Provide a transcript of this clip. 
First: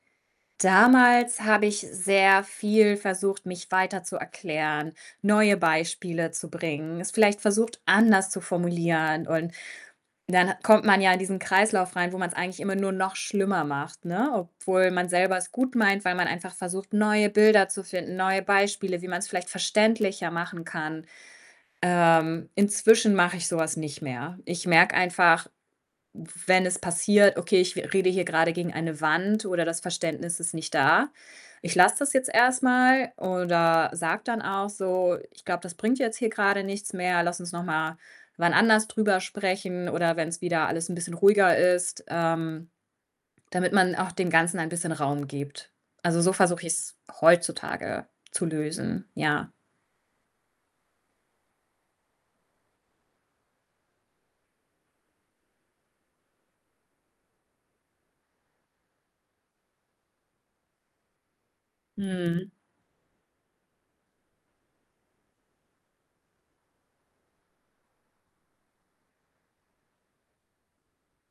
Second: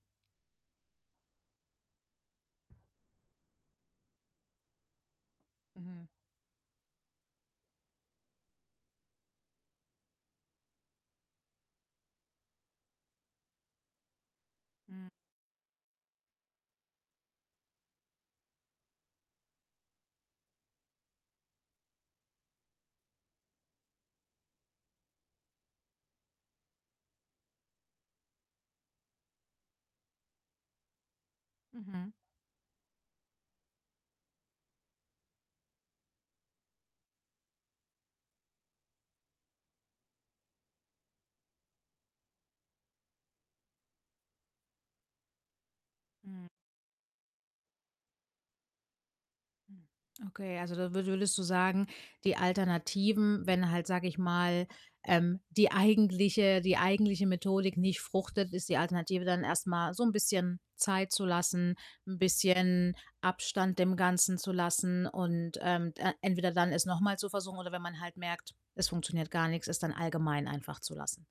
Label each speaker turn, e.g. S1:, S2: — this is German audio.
S1: Damals habe ich sehr viel versucht, mich weiter zu erklären, neue
S2: Mhm.
S1: Beispiele zu bringen, es vielleicht versucht, anders zu formulieren und dann hat kommt man ja in diesen Kreislauf rein, wo man's eigentlich immer nur noch schlimmer macht, ne? Obwohl
S2: Hm.
S1: man selber es gut meint, weil man einfach versucht, neue Bilder zu finden, neue Beispiele, wie man's vielleicht verständlicher machen kann. Ähm, inzwischen mache ich so was nicht mehr. Ich merke einfach, w wenn es passiert: „Okay, ich re rede hier grade gegen eine Wand oder das Verständnis ist nicht da. Ich lasse
S2: Mhm.
S1: das jetzt erst mal.“, oder sage dann auch so: „Ich glaube, das bringt jetzt hier grade nichts mehr. Lass uns noch mal wann anders drüber sprechen oder wenn's wieder alles ’n bisschen ruhiger ist.“, ähm, damit man auch dem Ganzen ein bisschen Raum gibt. Also, so
S2: Hm.
S1: versuche ich's heutzutage zu lösen, ja.
S2: Hm, okay, also, da wür würdest du sagen, die Alternativen, wenn halt, sage ich mal, ähm, die eigentliche die eigentliche Methodik nicht fruchtet, ist die Alternative dann erst mal so 'n bisschen Zeit zu lassen, 'n
S1: Mhm.
S2: bisschen Abstand dem Ganzen zu lassen und, ähm, d äh, entweder dann es noch mal zu versuchen, oder wenn man halt merkt, es funktioniert gar nix, es dann allgemein einfach zu lassen.